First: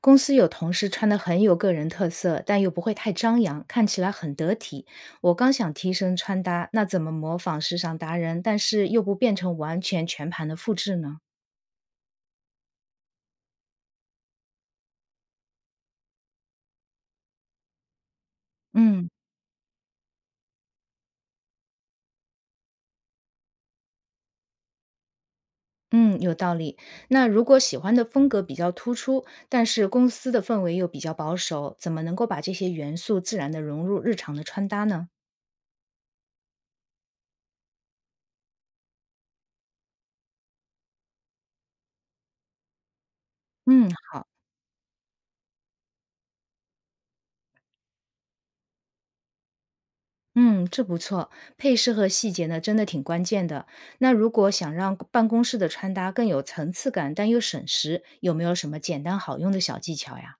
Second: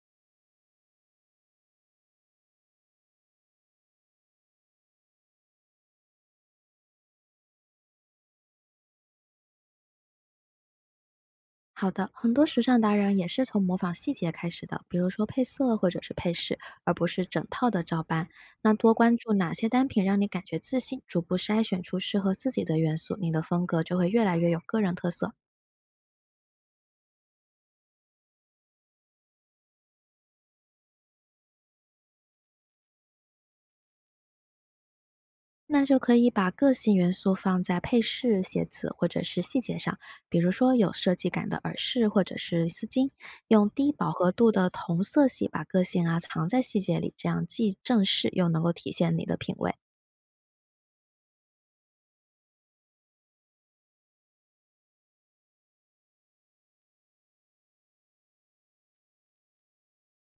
公司有同事穿的很有个人特色，但又不会太张扬，看起来很得体。我刚想提升穿搭，那怎么模仿时尚达人，但是又不变成完全全盘的复制呢？好的，很多时尚达人也是从模仿细节开始的，比如说配色或者是配饰，而不是整套的照搬。那多嗯关注哪些单品让你感觉自信，逐步筛选出适合自己的元素，你的风格就会越来越有个人特色。嗯，有道理。那如果喜欢的风格比较突出，但是公司的氛围又比较保守，怎么能够把这些元素自然的融入日常的穿搭呢？那就可以把个性元素放在配饰、鞋子或者是细节上，比如说有设计感的耳饰或者是丝巾，用嗯，低饱好。和度的同色系把个性啊藏在细节里，这样既正式又能够体现你的品味。嗯，这不错，配饰和细节呢，真的挺关键的。那如果想让办公室的穿搭更有层次感，但又省时，有没有什么简单好用的小技巧呀？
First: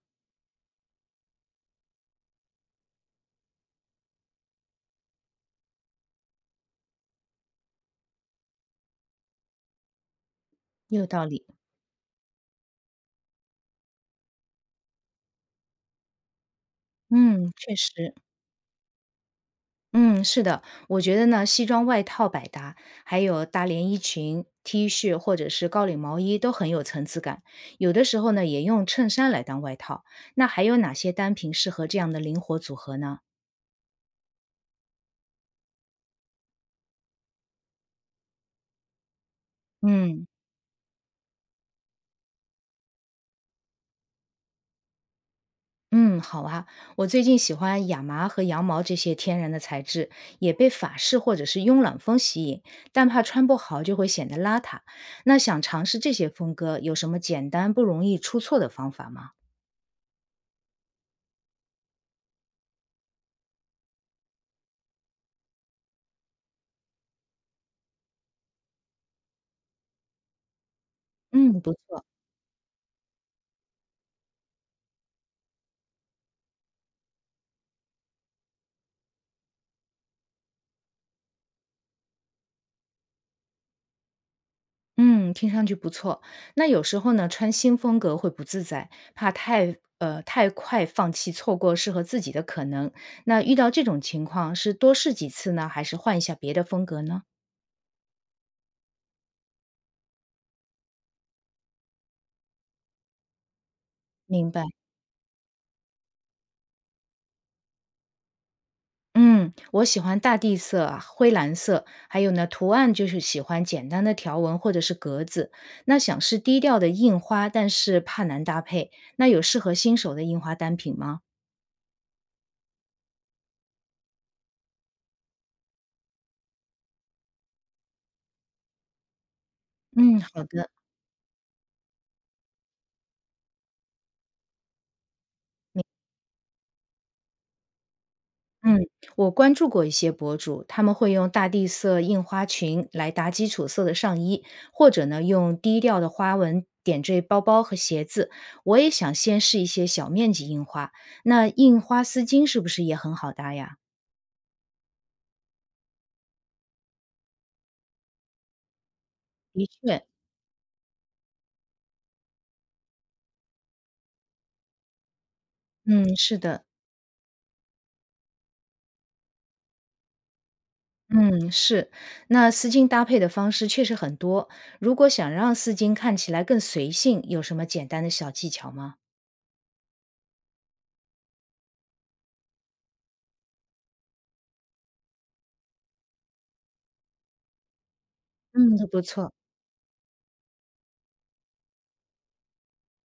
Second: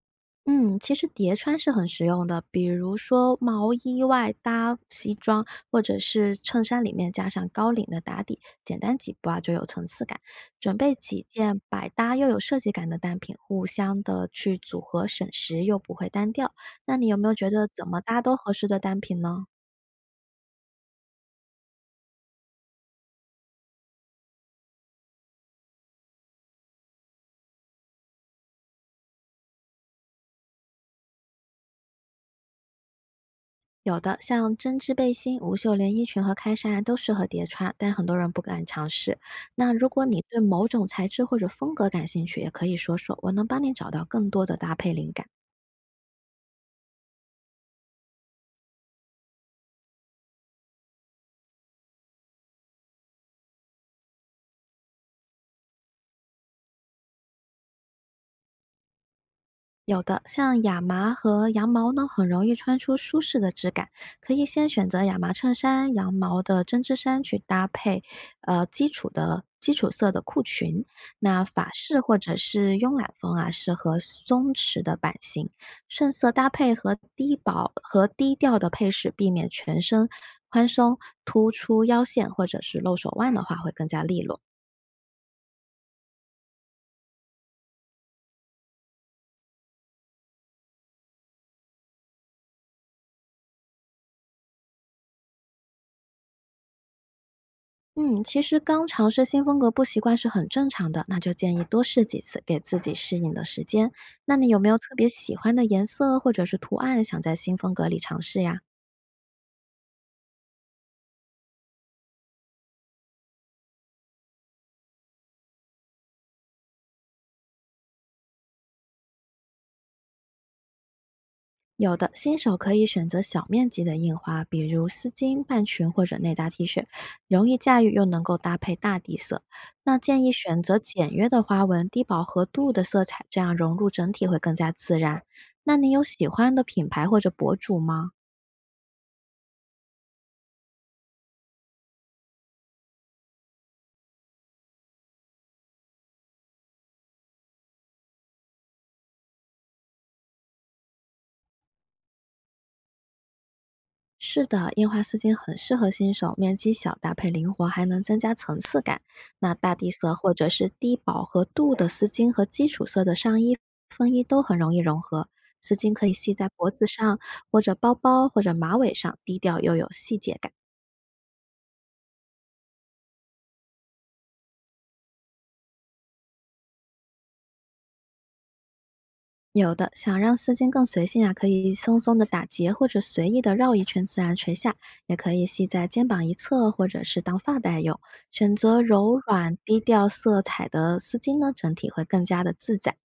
嗯，其实叠穿是很实用的，比如说毛衣外搭西装，或者是衬衫里面加上高领的打底，简单几步啊就有层次感。准备有道几理，件百搭又有设计感的单品，互相的去组合，省时又不会单调。那你有没有觉嗯，得确怎么实，搭都合适的单品呢？嗯，是的，我觉得呢，西装外套百搭，还有搭连衣裙、T 恤或者是高领毛衣都很有层次感。有的时候呢，也用衬衫来当外套。那还有哪些单品适合这样的灵活组合呢？有的，像针织背心、无袖连衣裙和开衫啊都适合叠穿，但很多人不敢尝试。那如果你嗯。对某种材质或者风格感兴趣，也可以说说，我能帮你找到更多的搭配灵感。嗯，好啊。我最近喜欢亚麻和羊毛这些天然的材质，也被法式或者是慵懒风吸引，但怕穿不好就会显得邋遢。那想尝试这些风格，有什么简单不容易出错的方法吗？有的，像亚麻和羊毛呢，很容易穿出舒适的质感。可以先选择亚麻衬衫、羊毛的针织衫去搭配，基础的基础色的裤裙。那嗯，法不式错。或者是慵懒风啊，适合松弛的版型，顺色搭配和低薄和低调的配饰，避免全身宽松，突出腰线或者是露手腕的话，会更加利落。嗯，听上去不错。那有时候呢，穿新风格会不自在，怕太太快放弃，错过适合自己的可能。那遇到这种情况，是多试几次呢，还是换一下别的风格呢？嗯，其实刚尝试新风格不习惯是很正常的，那就建议多试几次，给自己适应的时间。那你明有白。没有特别喜欢的颜色或者是图案，想在新风格里尝试呀？嗯，我喜欢大地色啊、灰蓝色，还有呢，图案就是喜欢简单的条纹或者是格子。那想试低调的印花，但是怕难搭配，那有适合新手的印花单品吗？有的，新手可以选择小面积的印花，比如丝巾、半裙或者内搭 T 恤，容易驾驭又能够搭配大地色。那嗯，建议好选的。择简约的花纹、低饱和度的色彩，这样融入整体会更加自然。那你有喜欢的品牌或者博主吗？嗯，我关注过一些博主，他们会用大地色印花裙来搭基础色的上衣，或者呢用低调的花纹点缀包包和鞋子。我也想先试一些小面积印花，那印花丝巾是不是也很好搭呀？是的，印花丝巾很适合新手，面积小，搭配灵活，还能增加层次感。那的大地确，色或者是低饱和度的丝巾和基础色的上衣、风衣都很容易融合。丝巾可以嗯，系是在的，脖子上，或者包包，或者马尾上，低调又有细节感。嗯，是。那丝巾搭配的方式确实很多，如果想让丝巾看起来更随性，有什么简单的小技巧吗？有的想让丝巾更随性啊，可以松松的打结，或者随意的绕一圈自然垂下，也可以系在肩膀一侧，或者是当发带用。选嗯，择都不柔错。软、低调色彩的丝巾呢，整体会更加的自在。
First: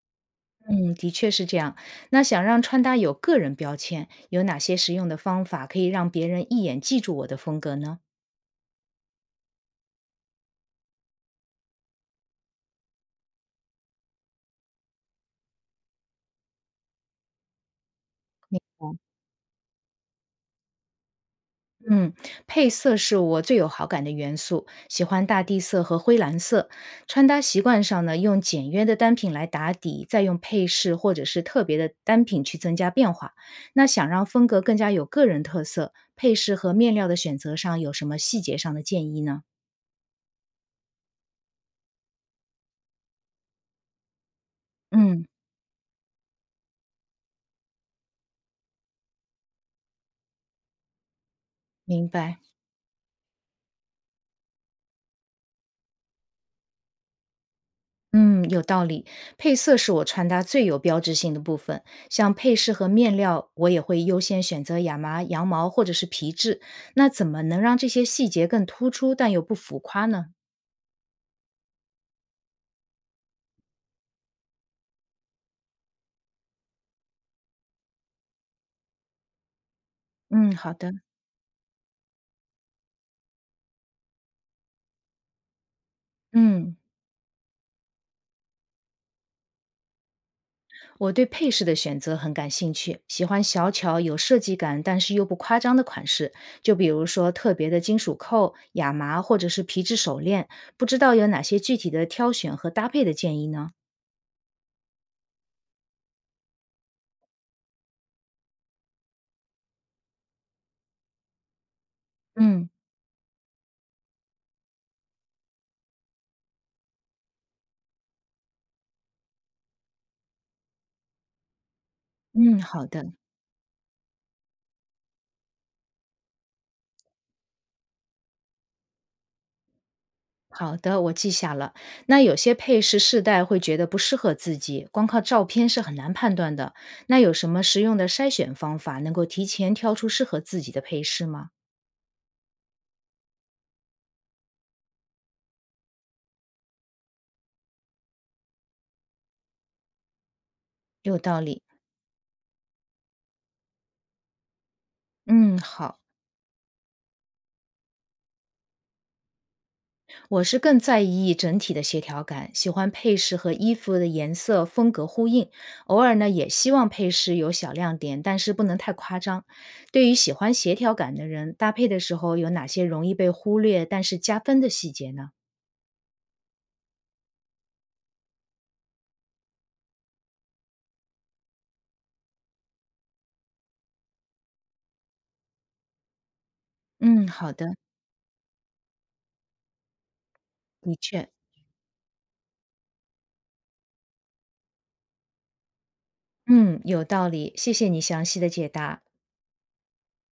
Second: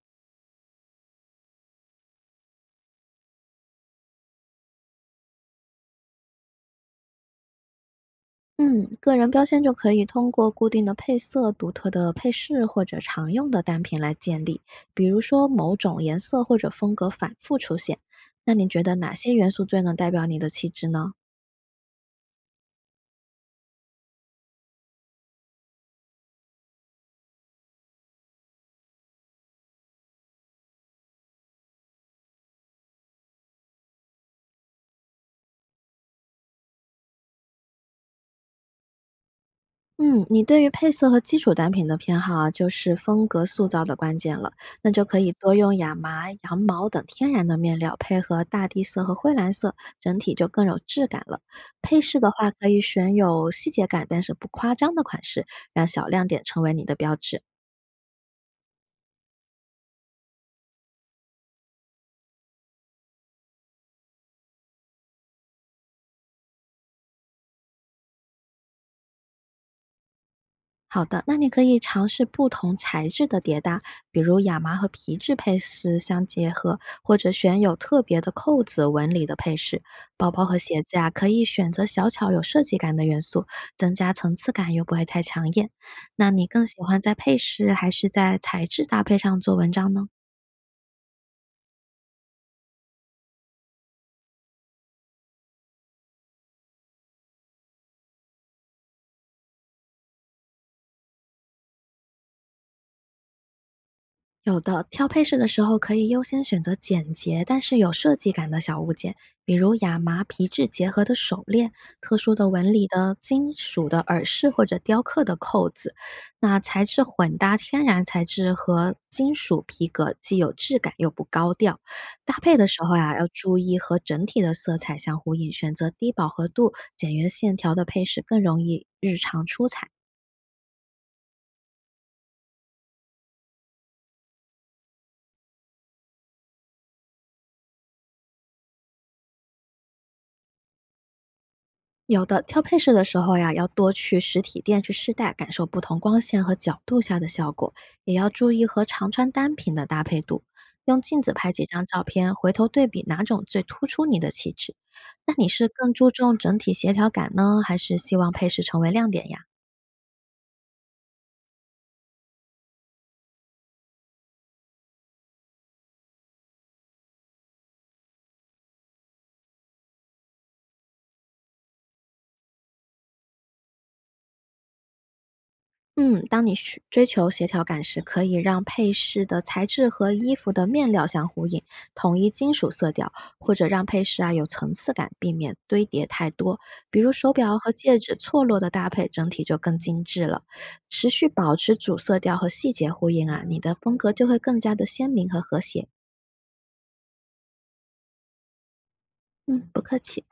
嗯，的确是这样。那想让穿搭有个人标签，有哪些实用的方法可以让别人一眼记住我的风格呢？嗯，个人标签就可以通过固定的配色、独特的配饰或者常用的单品来建立，比如说某种颜色或者风格反复出现。那你觉得哪些元素最能代表你的气质呢？嗯，配色是我最有好感的元素，喜欢大地色和灰蓝色。穿搭习惯上呢，用简约的单品来打底，再用配饰或者是特别的单品去增加变化。那想让风格更加有个人特色，配饰和面料的选择上有什么细节上的建议呢？嗯，你对于配色和基础单品的偏好啊，就是风格塑造的关键了。那就可嗯，以多用亚麻、羊毛等天然的面料，配合大地色和灰蓝色，整体就更有质感了。配明饰的白。话，可以选有细节感但是不夸张的款式，让小亮点成为你的标志。嗯，有道理。配色是我穿搭最有标志性的部分，像配饰和面料，我也会优先选择亚麻、羊毛或者是皮质。那怎么能让这些细节更突出，但又不浮夸呢？好的，那你可以尝试不同材质的叠搭，比如亚麻和皮质配饰相结合，或者选有特别的扣子纹理的配饰。包包嗯，和好鞋的。子啊，可以选择小巧有设计感的元素，增加层次感又不会太抢眼。那你更嗯，喜欢在配饰还是在材质搭配上做文章呢？我对配饰的选择很感兴趣，喜欢小巧有设计感，但是又不夸张的款式。就比如说特别的金属扣、亚麻或者是皮质手链，不知道有哪些具体的挑选和搭配的建议呢？有的，挑配饰的时候可以优先选择简洁但是有设计感的小物件，比如亚麻皮质结合的手链、特殊的嗯纹理的金属的耳饰或者雕刻的扣子。那材质混搭天然材质和金属皮革，既有质感又不高调。搭配嗯，的时好候的。呀、要注意和整体的色彩相呼应，选择低饱和度、简约线条的配饰更容易日常出彩。好的，我记下了。那有些配饰试戴会觉得不适合自己，光靠照片是很难判断的。那有什么实用的筛选方法，能够提前挑出适合自己的配饰吗？有的，挑配饰的时候呀，要多去实体店去试戴，感受不同光线和角度下的效果，也要注意和常穿单品的搭配度。用有镜子道拍理。几张照片，回头对比哪种最突出你的气质。那你嗯，是更好，注重整体协调感呢，还是希望配饰成为亮点呀？我是更在意整体的协调感，喜欢配饰和衣服的颜色风格呼应。偶尔呢，也希望配饰有小亮点，但是不能太夸张。对于喜欢协调感的人，搭配的时候有哪些容易被忽略但是加分的细节呢？嗯，当你需追求协调感时，可以让配饰的材质和衣服的面料相呼应，统一金属色调，或者让配饰啊有层次感，避免堆叠太多。比如嗯，手好表的，和戒指错落的搭配，整体就更精致了。的持续确。保持主色调和细节呼应啊，你的风格就会更加的鲜明和和谐。嗯，有道理，谢谢你详细的解答。嗯，不客气。